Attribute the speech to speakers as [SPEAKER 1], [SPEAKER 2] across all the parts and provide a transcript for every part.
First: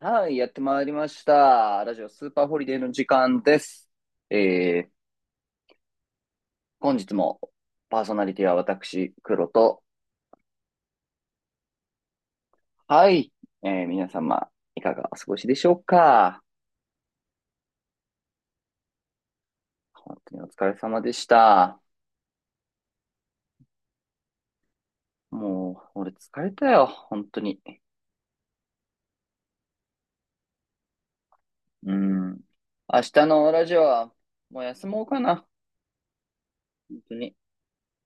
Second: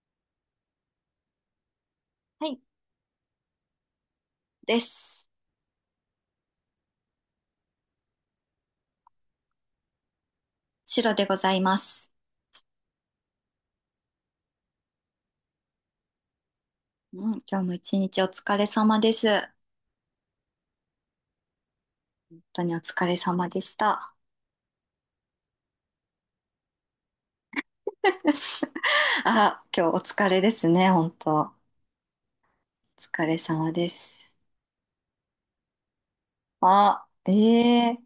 [SPEAKER 1] はい、やってまいりました。ラジオスーパー
[SPEAKER 2] は
[SPEAKER 1] ホ
[SPEAKER 2] い、
[SPEAKER 1] リデーの時間です。
[SPEAKER 2] で
[SPEAKER 1] えー、
[SPEAKER 2] す。
[SPEAKER 1] 本日もパーソナリティは私、黒と、
[SPEAKER 2] 白でございます。
[SPEAKER 1] はい、皆様、いかがお過ごしでしょうか？
[SPEAKER 2] うん、今日も一日お疲れ様です。本
[SPEAKER 1] 本当にお疲れ様でした。
[SPEAKER 2] 当にお疲れ様でした。
[SPEAKER 1] もう、俺疲れたよ、本当に。
[SPEAKER 2] あ、今日お疲れですね、本当。お
[SPEAKER 1] うん。明
[SPEAKER 2] 疲
[SPEAKER 1] 日
[SPEAKER 2] れ
[SPEAKER 1] のラ
[SPEAKER 2] 様
[SPEAKER 1] ジオ
[SPEAKER 2] で
[SPEAKER 1] は、
[SPEAKER 2] す。
[SPEAKER 1] もう休もうかな。本
[SPEAKER 2] あ、
[SPEAKER 1] 当
[SPEAKER 2] え
[SPEAKER 1] に。
[SPEAKER 2] えー、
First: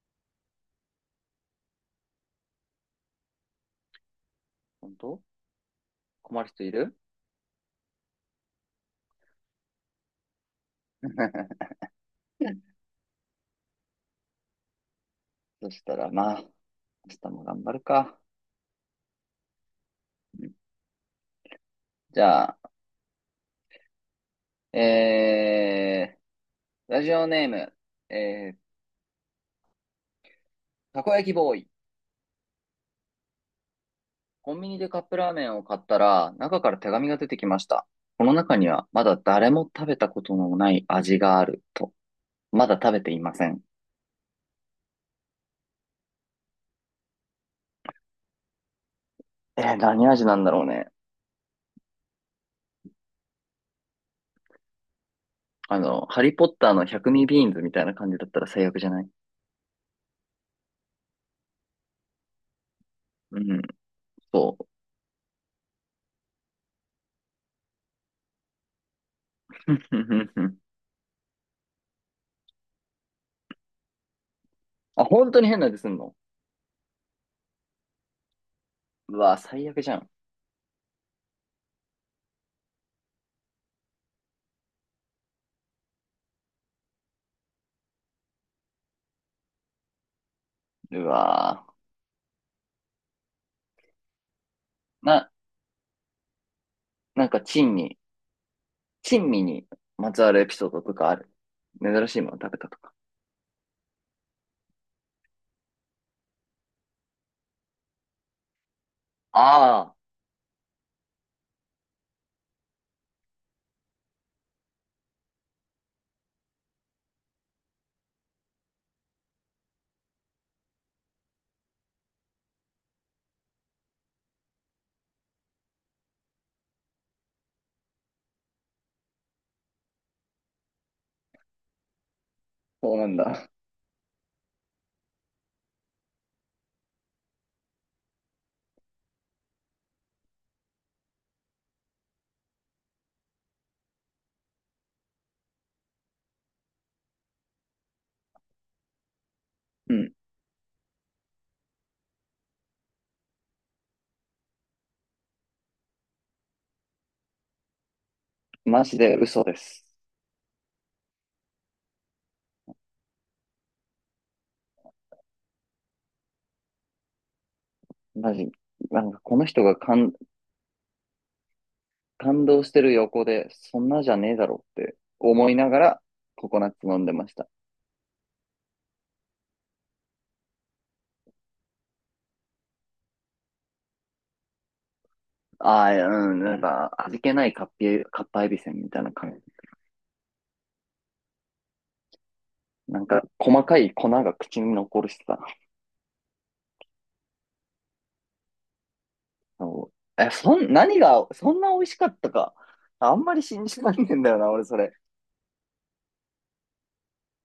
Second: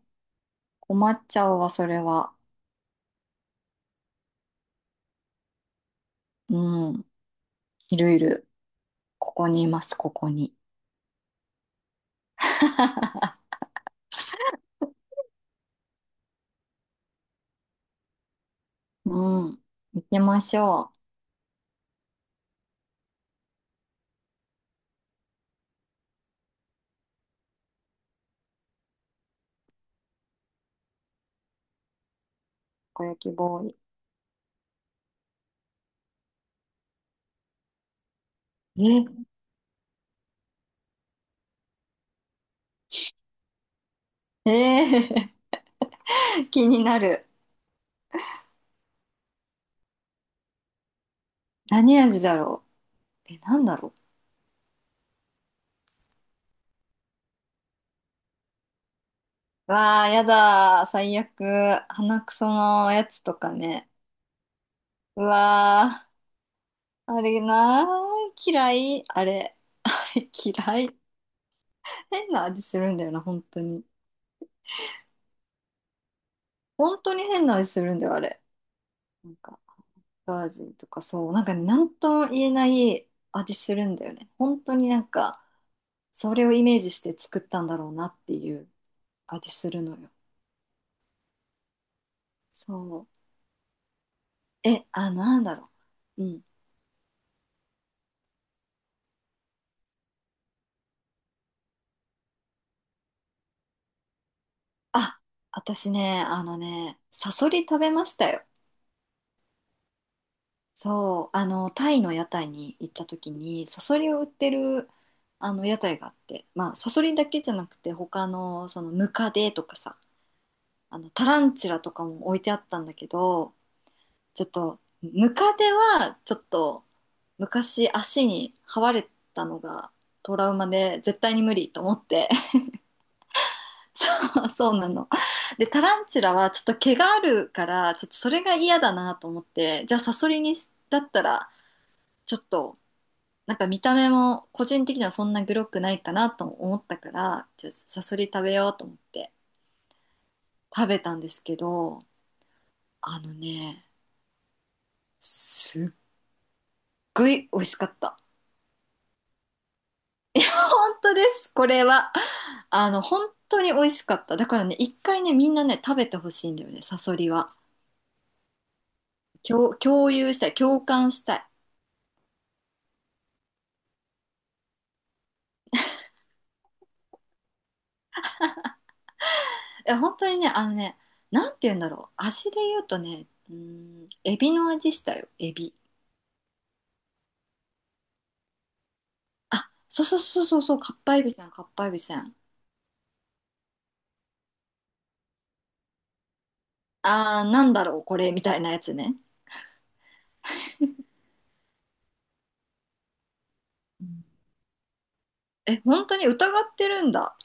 [SPEAKER 2] 困っちゃうわ、それは。
[SPEAKER 1] 本当、困る人い
[SPEAKER 2] う
[SPEAKER 1] る？
[SPEAKER 2] ん、いるいる。ここにいます、ここに。
[SPEAKER 1] そしたら、まあ、明日も頑張るか。
[SPEAKER 2] うん、行きま
[SPEAKER 1] うん。
[SPEAKER 2] しょう。た
[SPEAKER 1] じゃあ、えー、ラジオネーム、えー、たこ焼きボーイ。
[SPEAKER 2] こ焼きボー
[SPEAKER 1] コンビニでカップラーメンを買ったら、中から手紙が出てきました。この中には、まだ
[SPEAKER 2] イ。
[SPEAKER 1] 誰も食べたことのない味があると。まだ食べていません。
[SPEAKER 2] え、えー 気になる。
[SPEAKER 1] 何味なんだろうね。
[SPEAKER 2] 何味だろう。え、なんだろう。
[SPEAKER 1] あの、ハリーポッターの百味ビーンズみたいな感じだったら最悪じゃない？
[SPEAKER 2] わあ、やだー。最悪。鼻くそのやつと
[SPEAKER 1] う
[SPEAKER 2] か
[SPEAKER 1] ん、
[SPEAKER 2] ね。
[SPEAKER 1] そう。
[SPEAKER 2] うわあ、あれなー。嫌い。あれ。嫌い。変な味するんだよな、本当に。
[SPEAKER 1] あ、本当に変な味すんの？
[SPEAKER 2] 本当に変な味するんだよ、あれ。
[SPEAKER 1] う
[SPEAKER 2] なん
[SPEAKER 1] わ、
[SPEAKER 2] か、
[SPEAKER 1] 最悪じゃん。
[SPEAKER 2] バージンとかそう。なんかね、なんとも言えない味するんだよね。本当になんか、それをイメージして作ったんだろうなっていう味するのよ。
[SPEAKER 1] うわ、
[SPEAKER 2] そう。え、あ、
[SPEAKER 1] な、
[SPEAKER 2] なんだろう。うん。
[SPEAKER 1] なんか珍味、珍味にまつわるエピソードとかある？珍しいもの食べたとか。
[SPEAKER 2] あ、私ね、あのね、サソリ食べましたよ。
[SPEAKER 1] ああ。
[SPEAKER 2] そう、あの、タイの屋台に行った時に、サソリを売ってる、あの、屋台があって、まあ、サソリだけじゃなくて、他の、その、ムカデとかさ、あの、タランチュラとかも置いてあったんだけど、ちょっと、ムカデは、ちょっと、昔足に這われたのがトラウマで、絶対に無理と思って、
[SPEAKER 1] そうなんだ。
[SPEAKER 2] そう、そうなの。で、タランチュラは、ちょっと毛があるから、ちょっとそれが嫌だなと思って、じゃあ、サソリにし、だったら、ちょっと、なんか見た目も個人的にはそんなグロくないかなと思ったから、じゃあサソリ食べようと思って
[SPEAKER 1] うん。
[SPEAKER 2] 食べたんですけど、あのね、すっごい美味しかった。
[SPEAKER 1] マジで嘘です。
[SPEAKER 2] 本当です、これは。あの、本当に美味しかった。だからね、一回ね、みんなね、食べてほしいんだよね、サソリは。
[SPEAKER 1] マジ。なんかこの人が感、
[SPEAKER 2] 共有したい、共感したい。
[SPEAKER 1] 感動してる横で、そんなじゃねえだろって思いながら、ココナッツ飲んでました。
[SPEAKER 2] いや、本当にね、あのね、なんて言うんだろう。味で言うとね、うーん、エビの味したよ、エビ。
[SPEAKER 1] ああ、うん、なんか、味気ないカッパエビせんみたいな感じ。
[SPEAKER 2] あ、そうそうそうそうそう、かっぱえびせん、かっぱえびせん。
[SPEAKER 1] なんか、細かい粉が口に残るしさ。
[SPEAKER 2] あー、なんだろう、これ、みたいなやつね。
[SPEAKER 1] そうえ、そん、何が、そんな美味しかったか。あんまり信じらん
[SPEAKER 2] う
[SPEAKER 1] ねえん
[SPEAKER 2] ん、
[SPEAKER 1] だよな、俺それ。
[SPEAKER 2] え、本当に疑ってるんだ。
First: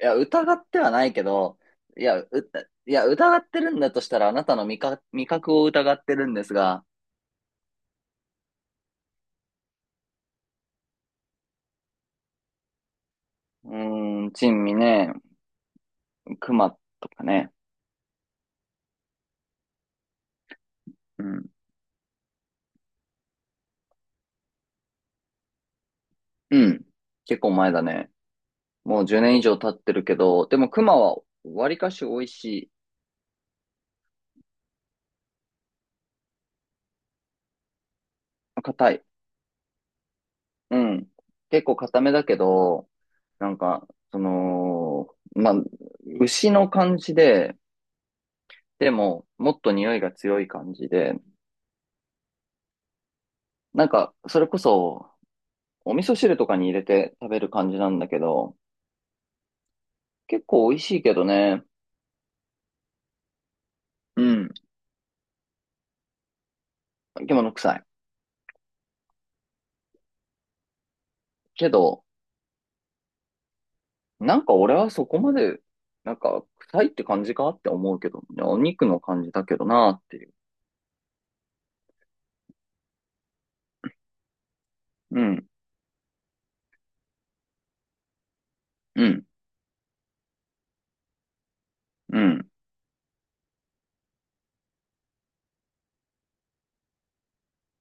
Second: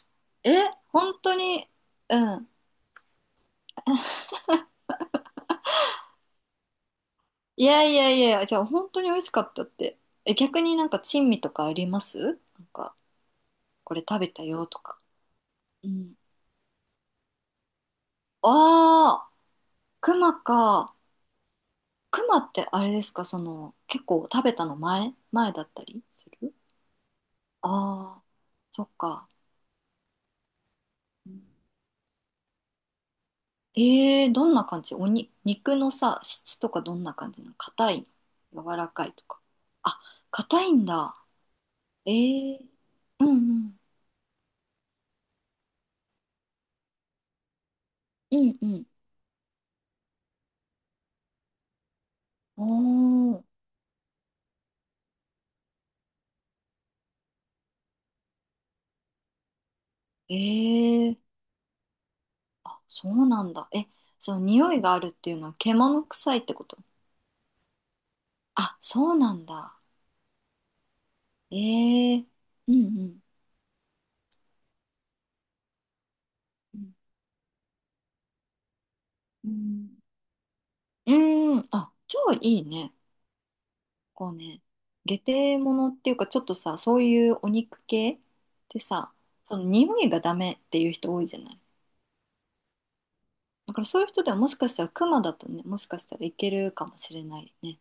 [SPEAKER 1] いや、疑
[SPEAKER 2] え、
[SPEAKER 1] ってはない
[SPEAKER 2] 本
[SPEAKER 1] け
[SPEAKER 2] 当
[SPEAKER 1] ど、
[SPEAKER 2] に、うん。
[SPEAKER 1] いや、疑ってるんだとしたら、あなたの味覚を疑ってるんですが、
[SPEAKER 2] いやいやいや、じゃあ本当に美味しかったって。え、逆になんか珍味とかありますなんか、これ食べた
[SPEAKER 1] 珍
[SPEAKER 2] よ
[SPEAKER 1] 味
[SPEAKER 2] とか。
[SPEAKER 1] ね、
[SPEAKER 2] うん。
[SPEAKER 1] 熊とかね、
[SPEAKER 2] ああ、熊か。
[SPEAKER 1] うん、
[SPEAKER 2] 熊ってあれですか、その、結構食べたの前前だったりする？
[SPEAKER 1] うん、結構
[SPEAKER 2] あ
[SPEAKER 1] 前だね。
[SPEAKER 2] あー、そっ
[SPEAKER 1] もう10
[SPEAKER 2] か。
[SPEAKER 1] 年以上経ってるけど、でも熊は割かし美味し
[SPEAKER 2] どんな感じ、おに、肉のさ、質とかどんな感じなの？硬い
[SPEAKER 1] い、
[SPEAKER 2] の柔ら
[SPEAKER 1] 硬い、
[SPEAKER 2] かいとか。あ、硬い
[SPEAKER 1] う
[SPEAKER 2] ん
[SPEAKER 1] ん、
[SPEAKER 2] だ。
[SPEAKER 1] 結構硬
[SPEAKER 2] え
[SPEAKER 1] めだけ
[SPEAKER 2] ー、
[SPEAKER 1] ど、
[SPEAKER 2] うんう
[SPEAKER 1] なん
[SPEAKER 2] ん。
[SPEAKER 1] か、その、まあ、牛の感じで、
[SPEAKER 2] うんうん。
[SPEAKER 1] でも、もっと匂いが強い感じで、
[SPEAKER 2] おー、
[SPEAKER 1] なんか、それこそ、お味噌汁とかに入れて食べる感じなんだけど、
[SPEAKER 2] え
[SPEAKER 1] 結構美味しいけど
[SPEAKER 2] ー、
[SPEAKER 1] ね、
[SPEAKER 2] あ、そうなんだ。え、
[SPEAKER 1] う
[SPEAKER 2] その
[SPEAKER 1] ん、
[SPEAKER 2] 匂いがあるっていうのは獣臭いってこと？
[SPEAKER 1] 生物臭い。
[SPEAKER 2] あ、そうなんだ。え
[SPEAKER 1] けど、
[SPEAKER 2] ー、うんうん。
[SPEAKER 1] なんか俺はそこまで、なんか臭いって感じかって思うけど、いやお肉の感じだ
[SPEAKER 2] う
[SPEAKER 1] けどな
[SPEAKER 2] ん、
[SPEAKER 1] っていう。
[SPEAKER 2] うん、あ、超いいね。こうね、下
[SPEAKER 1] うん、
[SPEAKER 2] 手物っていうか、ちょっとさ、そういうお肉系って
[SPEAKER 1] う
[SPEAKER 2] さ、
[SPEAKER 1] ん、
[SPEAKER 2] その匂いがダメっていう人多いじゃない。
[SPEAKER 1] うん。
[SPEAKER 2] だからそういう人ではもしかしたらクマだとね、もしかしたらいけるかもしれないね。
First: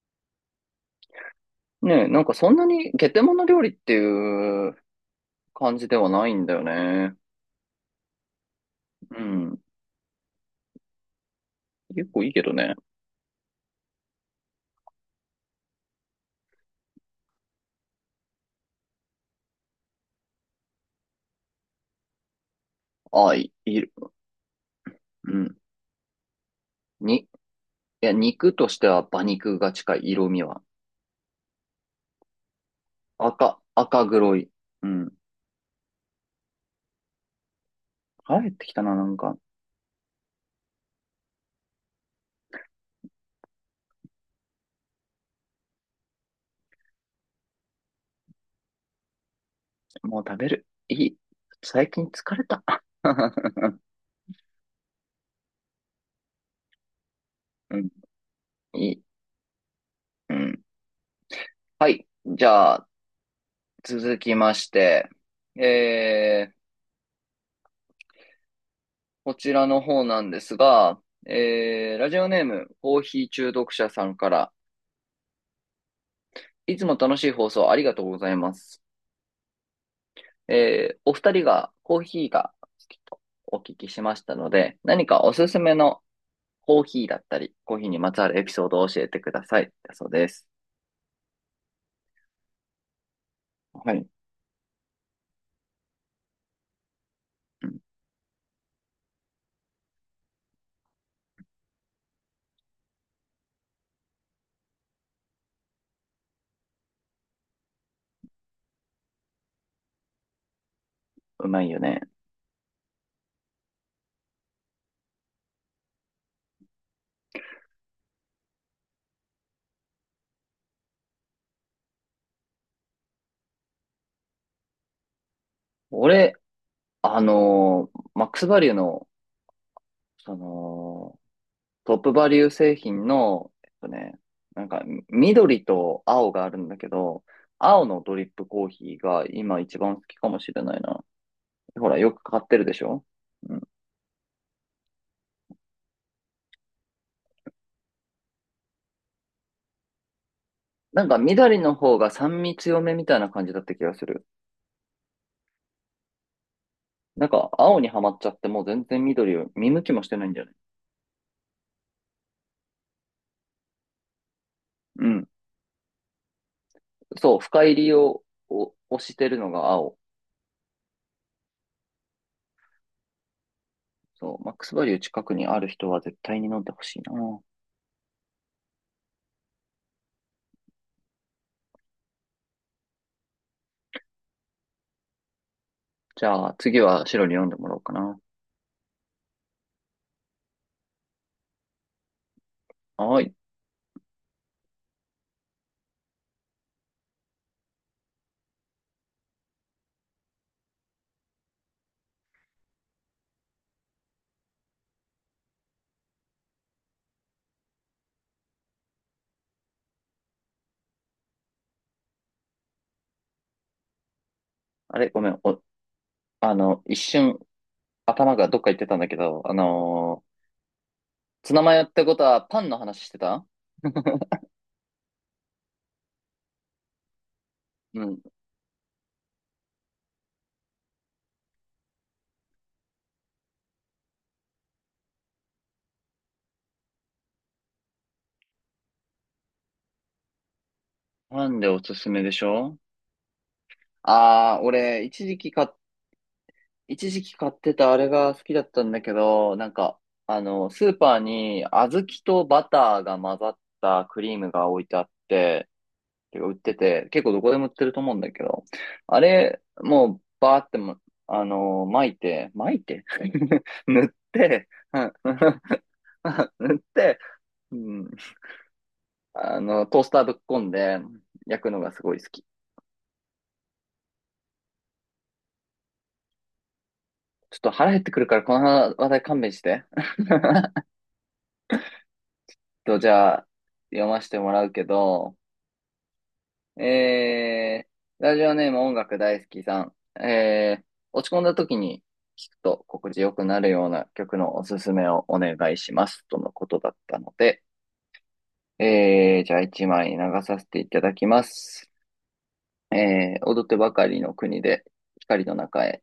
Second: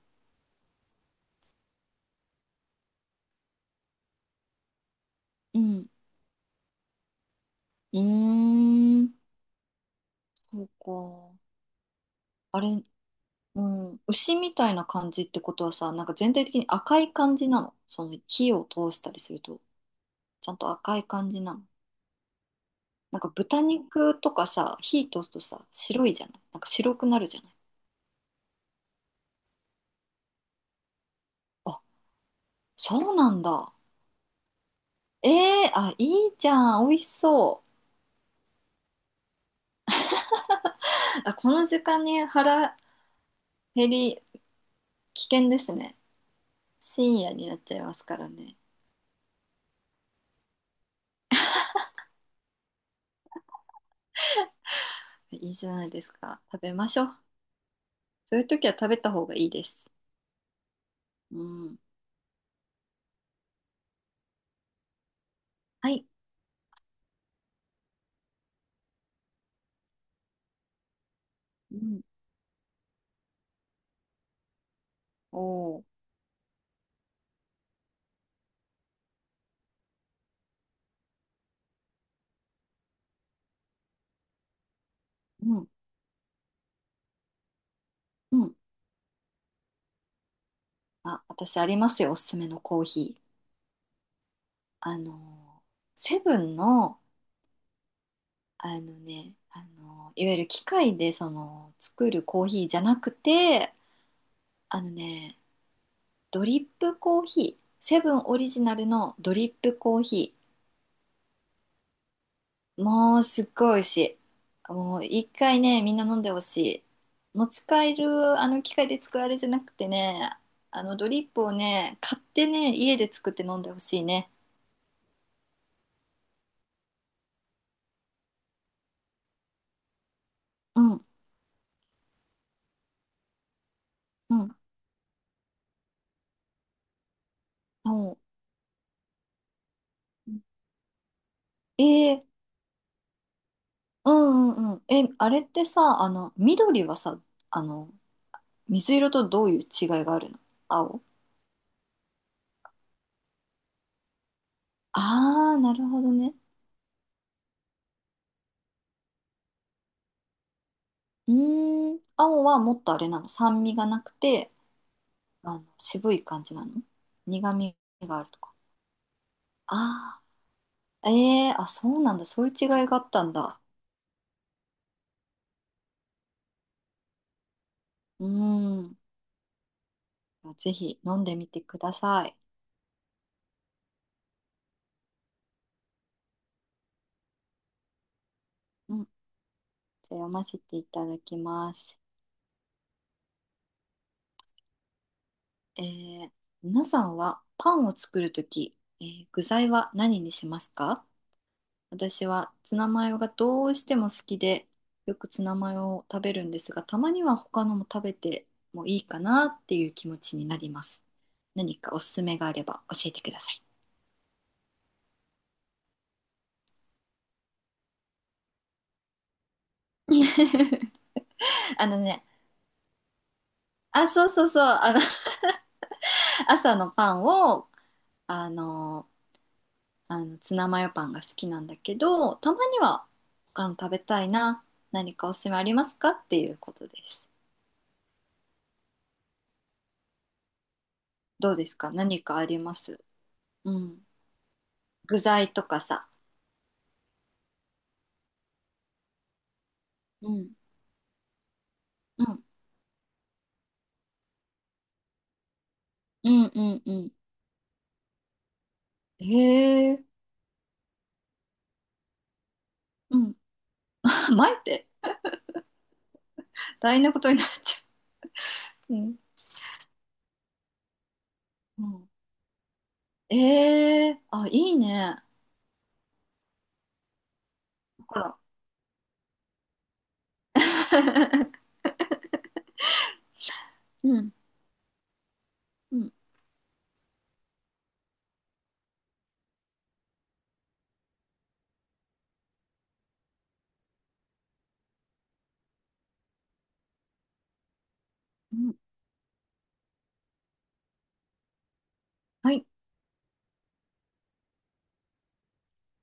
[SPEAKER 1] ねえ、なんかそんなにゲテモノ料理っていう
[SPEAKER 2] う
[SPEAKER 1] 感
[SPEAKER 2] ん。
[SPEAKER 1] じではないんだよね。
[SPEAKER 2] うー
[SPEAKER 1] う
[SPEAKER 2] ん。
[SPEAKER 1] ん。
[SPEAKER 2] そうか。
[SPEAKER 1] 結構いいけど
[SPEAKER 2] あ
[SPEAKER 1] ね。
[SPEAKER 2] れ、うん。牛みたいな感じってことはさ、なんか全体的に赤い感じなの。その火を通したりすると、ちゃんと赤い感じなの。なんか豚
[SPEAKER 1] いる。
[SPEAKER 2] 肉とかさ、火通す
[SPEAKER 1] う
[SPEAKER 2] と
[SPEAKER 1] ん。
[SPEAKER 2] さ、白いじゃない。なんか白くな
[SPEAKER 1] に、
[SPEAKER 2] る
[SPEAKER 1] い
[SPEAKER 2] じゃない。
[SPEAKER 1] や、肉としては馬肉が近い色味は。
[SPEAKER 2] あ、そうなん
[SPEAKER 1] 赤、
[SPEAKER 2] だ。
[SPEAKER 1] 赤黒い。うん。
[SPEAKER 2] ええ、あ、いいじゃん。美味しそう。
[SPEAKER 1] 腹減ってきたな、なんか。
[SPEAKER 2] あ、この時間に腹減り危険ですね。深夜になっちゃいますからね。
[SPEAKER 1] もう食べる。いい。最近疲れた。
[SPEAKER 2] いいじゃないですか。食べましょう。
[SPEAKER 1] うん、
[SPEAKER 2] そういう時は食
[SPEAKER 1] い
[SPEAKER 2] べ
[SPEAKER 1] い。
[SPEAKER 2] た方がいいです。
[SPEAKER 1] うん。
[SPEAKER 2] うん。
[SPEAKER 1] はい。じゃあ、続きまして、
[SPEAKER 2] はい。
[SPEAKER 1] えー、こちらの方なんですが、
[SPEAKER 2] うん。
[SPEAKER 1] ラジオネーム、コーヒー中毒者さんから、
[SPEAKER 2] おー。
[SPEAKER 1] いつも楽しい放送ありがとうございます。お二人がコーヒーが好きとお聞きしましたので、何かおす
[SPEAKER 2] う
[SPEAKER 1] す
[SPEAKER 2] ん。
[SPEAKER 1] めのコーヒーだったり、コーヒーにまつわ
[SPEAKER 2] う
[SPEAKER 1] るエピ
[SPEAKER 2] ん。
[SPEAKER 1] ソードを教えてください。だそうです。
[SPEAKER 2] あ、私ありますよ。おすすめのコーヒー。
[SPEAKER 1] はい。
[SPEAKER 2] セブンの、
[SPEAKER 1] うん。
[SPEAKER 2] あのね、いわゆる機械でその作るコーヒーじゃなくて、あのね、ドリップコーヒー、セブンオリジナルのドリップコーヒ
[SPEAKER 1] うまいよね。
[SPEAKER 2] ー。もうすっごい美味しい。もう一回ね、みんな飲んでほしい。持ち帰るあの機械で作られじゃなくてね、あのドリップをね、買ってね、家で作って飲んでほしいね。
[SPEAKER 1] 俺、あのーマックスバリューの、そ
[SPEAKER 2] うん、
[SPEAKER 1] の、トップバリュー製品の、えっとね、
[SPEAKER 2] うん、
[SPEAKER 1] なんか、緑と青があるんだけど、青のド
[SPEAKER 2] も
[SPEAKER 1] リップコーヒーが今一番好きか
[SPEAKER 2] う。
[SPEAKER 1] もしれないな。
[SPEAKER 2] え
[SPEAKER 1] ほら、よく
[SPEAKER 2] ー、
[SPEAKER 1] 買ってるでしょ？うん。
[SPEAKER 2] うんうんうん。え、あれってさ、あの、緑はさ、あの、水色とどういう違いがあるの？青？
[SPEAKER 1] なんか、緑の方が酸味強めみたいな感じだった気がする。
[SPEAKER 2] ああー、なるほどね。
[SPEAKER 1] なんか、青にはまっちゃってもう全然緑を見向きもしてないんじゃない？
[SPEAKER 2] うーん、青はもっとあれなの、酸味がなくて、
[SPEAKER 1] うん。
[SPEAKER 2] あの、渋い感じなの？
[SPEAKER 1] そう、
[SPEAKER 2] 苦
[SPEAKER 1] 深入
[SPEAKER 2] 味
[SPEAKER 1] り
[SPEAKER 2] が
[SPEAKER 1] を、
[SPEAKER 2] あるとか？
[SPEAKER 1] をしてるのが青。
[SPEAKER 2] ああ、ええー、あ、そうなんだ。そういう違いがあったんだ。
[SPEAKER 1] そう、マックスバリュー近くにある人は絶対に飲んでほしいな。
[SPEAKER 2] うーん。ぜひ飲んでみてください。
[SPEAKER 1] じゃあ、次は白に飲んでもらおうかな。
[SPEAKER 2] うん。じゃあ読ませていただきます。
[SPEAKER 1] はーい。
[SPEAKER 2] えー、皆さんはパンを作るとき、具材は何にしますか？私はツナマヨがどうしても好きで、よくツナマヨを食べるんですが、たまには他のも食べてもいいかなっていう気持ちになります。何かおすすめがあれば教えてください。
[SPEAKER 1] あれ、ごめん。お、あの、一瞬頭がどっか行ってたんだけど、あのー ツナマヨ
[SPEAKER 2] あ
[SPEAKER 1] っ
[SPEAKER 2] の
[SPEAKER 1] てこと
[SPEAKER 2] ね、
[SPEAKER 1] はパンの話してた？
[SPEAKER 2] あ、そうそうそう、あの、朝のパンを、
[SPEAKER 1] うん。
[SPEAKER 2] あの、あのツナマヨパンが好きなんだけど、たまには他の食べたいな、何かおすすめありますかっていうことです。
[SPEAKER 1] パ
[SPEAKER 2] どう
[SPEAKER 1] ン
[SPEAKER 2] で
[SPEAKER 1] で
[SPEAKER 2] す
[SPEAKER 1] お
[SPEAKER 2] か？
[SPEAKER 1] すすめ
[SPEAKER 2] 何
[SPEAKER 1] で
[SPEAKER 2] か
[SPEAKER 1] し
[SPEAKER 2] ありま
[SPEAKER 1] ょ？
[SPEAKER 2] す？うん。
[SPEAKER 1] ああー、俺、
[SPEAKER 2] 具
[SPEAKER 1] 一時期
[SPEAKER 2] 材と
[SPEAKER 1] か、
[SPEAKER 2] かさ。
[SPEAKER 1] 一時期買ってたあれが好きだったんだけど、なんか、
[SPEAKER 2] う
[SPEAKER 1] あ
[SPEAKER 2] ん。
[SPEAKER 1] の、スーパーに小豆
[SPEAKER 2] うん
[SPEAKER 1] とバターが混ざったクリームが置いてあって、
[SPEAKER 2] う
[SPEAKER 1] てか
[SPEAKER 2] ん
[SPEAKER 1] 売っ
[SPEAKER 2] う
[SPEAKER 1] て
[SPEAKER 2] んう
[SPEAKER 1] て、
[SPEAKER 2] ん。
[SPEAKER 1] 結構どこでも売ってると思うんだけど、あれ、
[SPEAKER 2] へえ。
[SPEAKER 1] もうバーっても、あのー巻いて
[SPEAKER 2] うん。
[SPEAKER 1] 塗っ
[SPEAKER 2] 前っ
[SPEAKER 1] て、
[SPEAKER 2] て
[SPEAKER 1] うん 塗っ
[SPEAKER 2] 大変な
[SPEAKER 1] て、
[SPEAKER 2] ことになっ
[SPEAKER 1] う
[SPEAKER 2] ち
[SPEAKER 1] ん、
[SPEAKER 2] ゃう。うん。
[SPEAKER 1] あの、トースターぶっこんで焼くの
[SPEAKER 2] う
[SPEAKER 1] がす
[SPEAKER 2] ん。
[SPEAKER 1] ごい好き。
[SPEAKER 2] ええ、あ、いいね。
[SPEAKER 1] ちょっと腹減って
[SPEAKER 2] ほ
[SPEAKER 1] くるか
[SPEAKER 2] ら。
[SPEAKER 1] ら、この話題勘弁して。えっ と、じゃあ、読ま
[SPEAKER 2] う
[SPEAKER 1] せ
[SPEAKER 2] ん。
[SPEAKER 1] てもらうけど、
[SPEAKER 2] うん。
[SPEAKER 1] えー、ラジオネーム音楽大好きさん。えー、落ち込んだ時に聞くと心地よくなるような曲のおすすめをお願いします。とのことだったので、
[SPEAKER 2] うん。
[SPEAKER 1] じゃあ一枚流させていただきます。
[SPEAKER 2] はい。
[SPEAKER 1] 踊ってばかりの国で光の中へ。